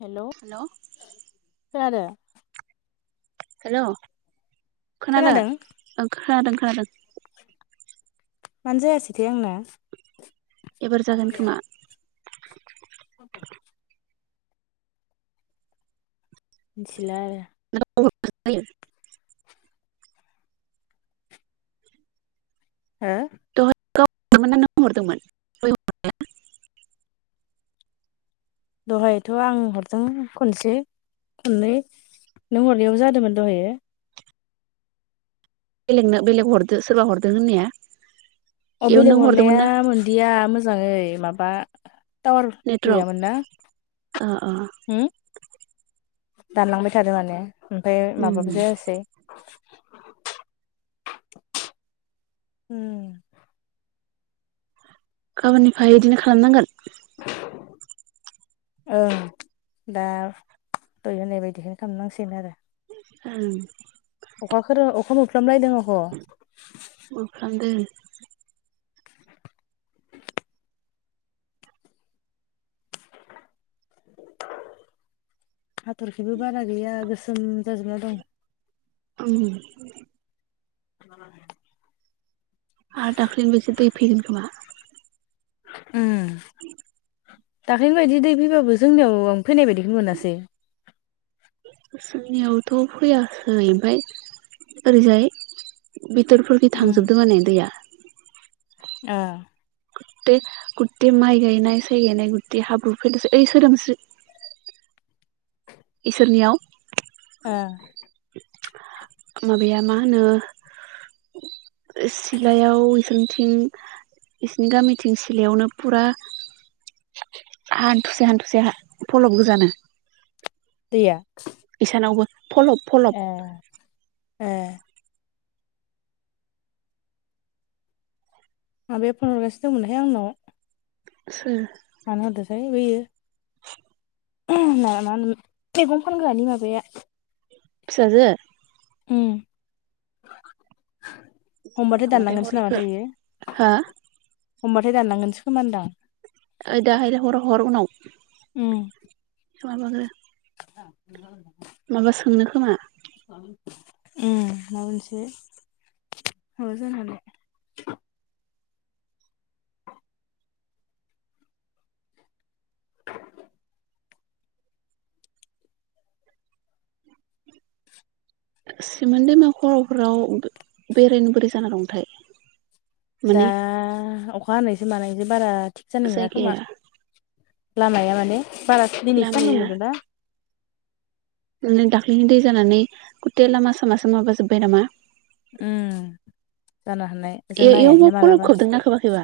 हेल' hello खोनादों hello खोनादों खोनादों खोनादों मानो जायासैथाइ आंना एबार जागोन खोमा [unintelligible] मिथिला आरो [unintelligible] हो गाव हरदोंमोन ना नों हरदोंमोन दहायथ' आं हरदों खनसे खननै नों हरनियाव जादोंमोन दहाय बेलेग ना बेलेग हरदो सोरबा हरदों होननाया अ इयाव नों बेलेग हरदोंमोन हरनाया ना मोनदिया मोजाङै माबा टावार नेटवर्क गैयामोन ना अ अ होम दानलांबाय थादों माने ओमफ्राय उम माबाबो जायासै उम गाबोननिफ्राय बिदिनो खालामनांगोन [inaudible] ओं दा दय होनाय बायदिखौनो खालामनांसिगोन आरो उम अखा खोरोम अखा मोफालामना मा खालामदो [inaudible] हाथरखिबो बारा गैया गोसोम जाजोबना दं [inaudible] उम आरो दाख्लिनि बेसे दै फैगोन खोमा दाख्लै बायदि दै फैबाबो जोंनियाव फैनाय बायदिखौ मोनासै जोंनियावथ' फैयासै ओमफ्राय ओरैजाय बिथोरफोरखि थांजोबदों नै दैया आ गे गुथे माइ गायनाय साय गायनाय गुथै हाब्रु फैलसै ओइ सोदोमसै इसोरनियाव हो माबाया मा होनो सिलायाव इसोनिथिं बिसिनि गामिथिं सिलायावनो फुरा हान्थुसे हान्थुसे फलब गोजानो दैया इसानावबो फलब फलब ए ए आं बे फन्द हरगासो दंमोनहाय आंनाव सोर है बेयो मा होन मैगं फानग्रानि माबाया फिसाजो उ हमबाथाय जाखांबाथाय दानलांगोनसो नामाथाय बेयो होनदां ओ दाहायलाय हर हर उनाव उम माबागो आ माबा सोंनो खोमा उ माबनोसै हा जालाय सिमोन दैमा खर'फोराव बेरायनो बोरै जाना दंथाय दा माने अखा हानायसो मानायसो बारा थिग जानाय नङा खोमा जायगाया लामाया माने बारा दिनैसो सानदों दोंदो ना मे दाख्लै नि दै जानानै गुथे लामा सामा सो माबाजोब्बाय नामा उम। जानो हानाय जों ए-एयावबो नायहैयाखैना फलब मालाबा। खोबदोंना खोबाखैबा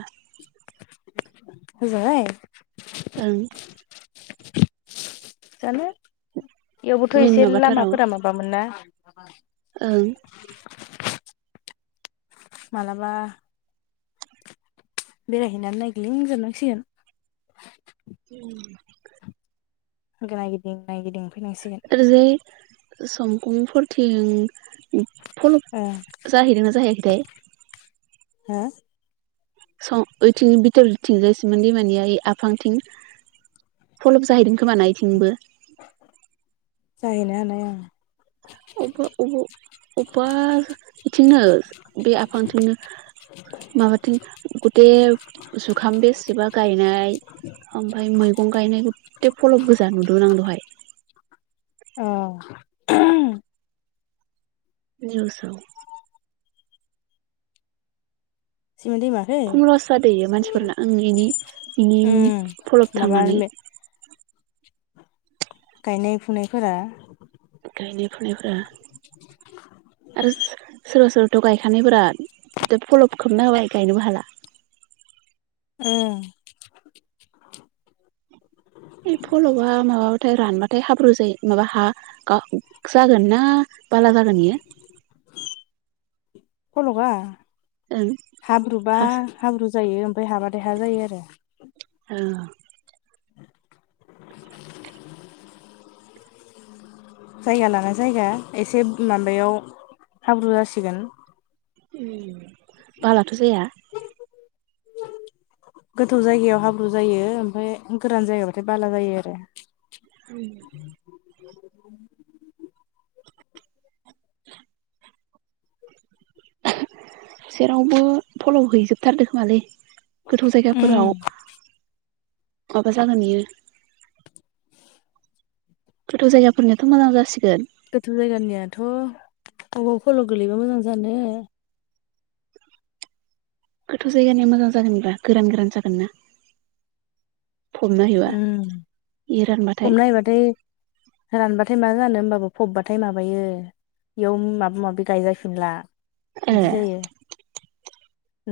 ह'जायाव। ओं। जानो। इयावबोथ' मेन एसे माबाथाराव लामाफोरा माबामोन ना। ओं मालाबा। बेरायहैनानै नायग्लिं जोबनांसिगोन। उम। नाय गिदिं नायगिदिं फैनांसिगोन। संकुं फोरथिं। ओ फल'ब जाहैदोंना जाहैयाखैथाय। हा। सं ओइथिं बितोर थिंजाय सिमेन दैमानियाइ आफांथिं। फलप जाहैदों खोमाना इथिंबो। जाहैनोहानाय ओं। अबे अबेबा इथिंनो बे आफांथिंनो। माबाथिं गथे जुखाम बेसेबा गायनाय। ओमफाय मैगं गायनायखो थे फलब गोजा नुदोंमोन आं दहाय। औ निउसाव। सिमोन दैमाखै खम लस जादो इयो मानसिफोरना ओं इनि इनि उम फलब माबा थांनानै। गायनाय फुनायफोरा। गायनाय फुनायफोरा आरो सो सोरबा सोरबा। थ' गायखानायफोरा फल'ब खोबना होबाय गायनोबो हाला। उम बे फलवा माबाबाथाय रानबाथाय हाब्रु जायो माबा हा गा जागोन ना? बाला जागोन इयो। फलगा। ओं हाब्रुबा हा हाब्रु जायो ओमफाय हाबाथाय हा जायो आरो। औ। [inaudible] जायगा लाना जायगा एसे माबायाव हाब्रु जासिगोन। ओम बालाथ' जाया। [inaudible] गोथौ जायगायाव हाब्रु जायो ओमफाय गोरान जायगाबाथाय बाला जायो आरो। [inaudible] [inaudible] जेरावबो फल' हैजोबथारदो खोमालै। गोथौ उम जायगाफोराव माबा जागोन इयो। गोथौ' जायगाफोरनियाथ' मोजां जासिगोन। गोथौ जायगानियाथ' अबाव फल' गोलैबा मोजां जानो। गोथौ जायगानिया मोजां जागोनब्रा गोरान गोरान जागोन ना फबना हैबा ओम इ रानबाथाय हमना हैबाथाय रानबाथाय मा जानो। होनबाबो फबबाथाय माबायो इयाव माबा माबि गायजाफिनला। ए बिदि जायो।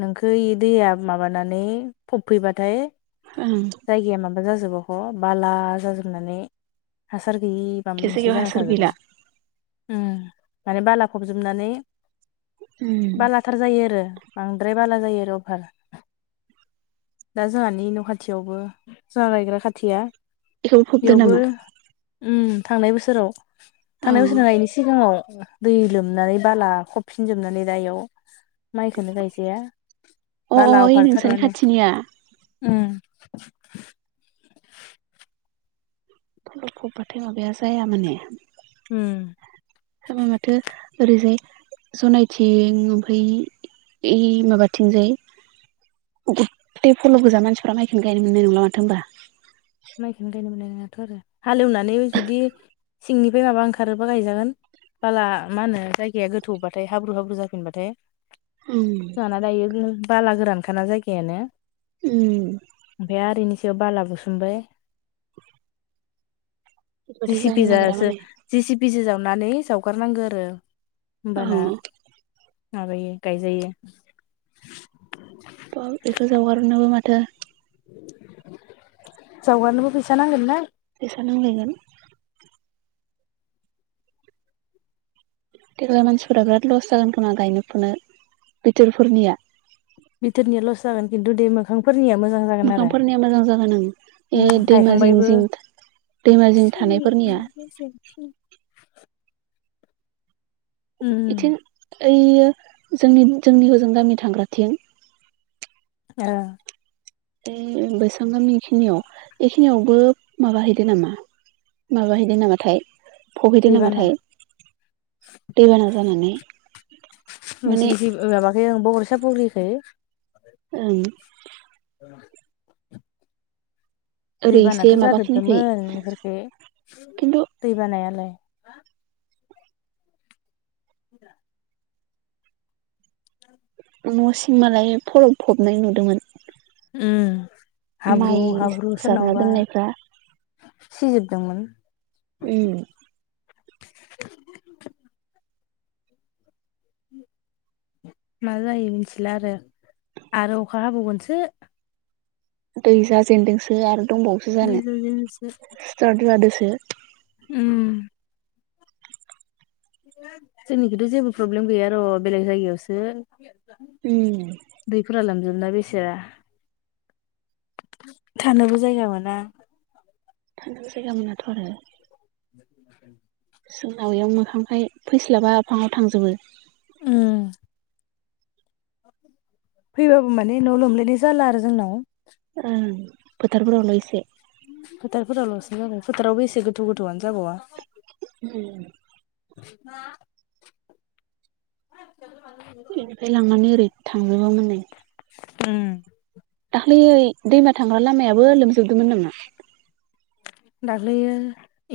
नोंखो इ दैया माबानानै फबफैबाथाय। ओं। जायगाया माबा जाजोबो ह' बाला जाजोबनानै हास हासार गैयि बा बे मोनसे जायगायाव जाना हासार थाजोबो गैला ओम माने बालाफबजोबनानै उम बालाथार जायो आरो बांद्राय बाला जायो आरो अफार दा जोंहानि न' खाथियावबो जालायग्रा खाथिया बेखौबो फबदो बेयावबो नामा उम थांनाय बोसोराव अ थांनाय बोसोर नोङा इनि सिगाङाव दै लोमनानै बाला खबफिनजोबनानै दा एयाव माइखोनो गायजाया अ बाला ओइ अफारथार नोंसानि माने खाथिनिया उम [inaudible] लखबबाथाय माबाया जाया माने उम समा माथो ओरैजाय जनायथिं ओमफ्राय ओइ माबाथिंजाय गुथे फल' गोजा मानसिफ्रा माइखौनो गायनो मोननाय नंला माथो होनबा माइखोनो गायनो मोननाय नोङा थ' आरो हालेवनानै जुदि सिंनिफ्राय माबा ओंखारोबा गायजागोन बाला मा होनो जायगाया गोथौबाथाय हाब्रु हाब्रु जाफिनबाथाय जाहाना दायो बाला गोरानखाना जायगायानो उम ओमफ्राय आरो बेनि सायाव बाला बुसुमबाय [inaudible] बेबायदि जिसिपि जानो जा नागिरा जो माने जसिपिजो जावनानै जावगारनांगो आरो होमबाना औ माबायो गायजायो ब बेखौ जावगारनोबो माथो जावगारनोबो फैसा नांगोन ना सा नांलायगोन देग्लाय मानसिफोरा बिराद लस जागोन खोमा गायनो फुनो बिथोरफोरनिया बिथोरनिया लस जागोन खिन्थु दै मोखांफोर मोखांफोरनिया मोजां जागोन ओं ए उम दैमा जिं गायखांबायबो जिं दैमा जिं थानायफोरनिया उम उम इथिं ओइयो जोंनि जोंनि हजों गामि थांग्राथिं ओं ओइ बैसां गामि खिनियाव बेखिनियावबो माबाहैदो नामा माबाहैदों नामाथाय फबहैदों दैबाना नामाथाय दैबाना जानानै माने नोंसोरनिखै ओ माबाखै ओं बगर सापरिखै ओं औ ओरै एसे दैबानाथ' माबाखिनिखै जाजोबदोंमोन इफोरखै खिन्थु दै बानायालाय हा [unintelligible] न'सिम मालाय फलब फबनाय नुदोंमोन हाब्रु माइ हाब्रु सारना सोरनावबा दोननायफ्रा सिजोबदोंमोन उम मा जायो मिथिला आरो आरो अखा हाबावगोनसो दै जाजेनदोंसो आरो दंबावोसो जानो दैज्लांजोंसो स्टार्ट जादोसो उम जोंनिखैथ' जेबो प्रब्लेम गैया र' बेलेग जायगायावसो उम ना बैसोआ थानोबो जायगा मोना थानोबा जायगा मोनाथ' आरो [inaudible] जोंनाव याव मोखांखाय फैस्लाबा आफाङाव थांजोबो उम फैबाबो माने न' लोमलायनाय जाला आरो जोंनाव फोथारफोरावनो इसे फोथारफोरावल'सो जाबाय फोथारावबो एसे गोथौ गोथौआनो जाबावा उम मा बेनिफ्राय लांनानै ओरै थांङोमोन माने उम दाखलैयै दैमा थांग्रा लामायाबो लोमजोबदोंमोन नामा? दाख्लैयो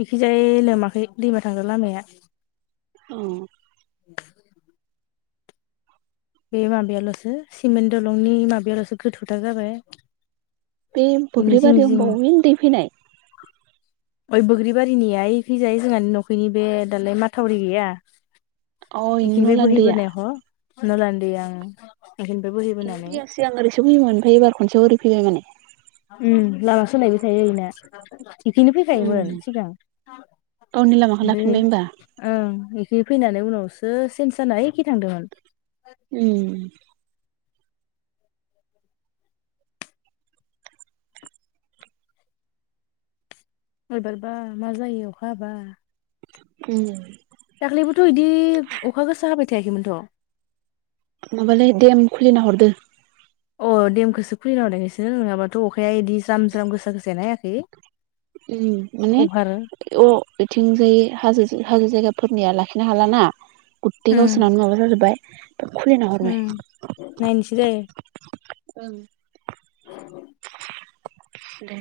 इखिजाय लोमाखै दैमा थांग्रा लामाया औ [inaudible] बे माबायल'सो सिमेन्ट दलंनि माबायल'सो गोथौथार जाबाय बे इनि जिं बग्रिबारियाव जिं बबेनि दै फैनाय ओइ बग्रिबारिनिया ओइखिजाय जोंहानि न'खैनि बे दालाय माथावरि गैया अ इनि बेखिनिफ्राय नलानि दैया बोहैबोनाय ह नना [unintelligible] सिगां सिगां ओरैसो फैयोन ओमफाय एबार खनसेआव ओरैसो फैबाय माने उम लामा सोलायबाय थायो आरोना इखैनो फैखायोमोन उम सिगां गावनि लामाखौ बे लाफिनबाय होमबा ओं एसे फैनानै उनाव सो चेनस जाना ओइखि थांदोंमोन उम एबारबा मा जायो अखा हाबा उम दाख्लैबोथ' बिदि अखा गोसा हाबाय थायाखैमोनथ' माबालै देम खुलिना हरदो अ देमखौसो खुलिना हरनायखायसो नङाबाथ' अखाया बिदि ज्राम ज्राम गोसा गोसायानो हायाखै उ माने अभार अ बिथिंजाय हाजो हाजो जायगाफोरनिया लाखिनो हाला ना गथाय गावसोनानो माबा जाजोबबाय खुलिना हरबाय उम नायनोसै दे [inaudible] दे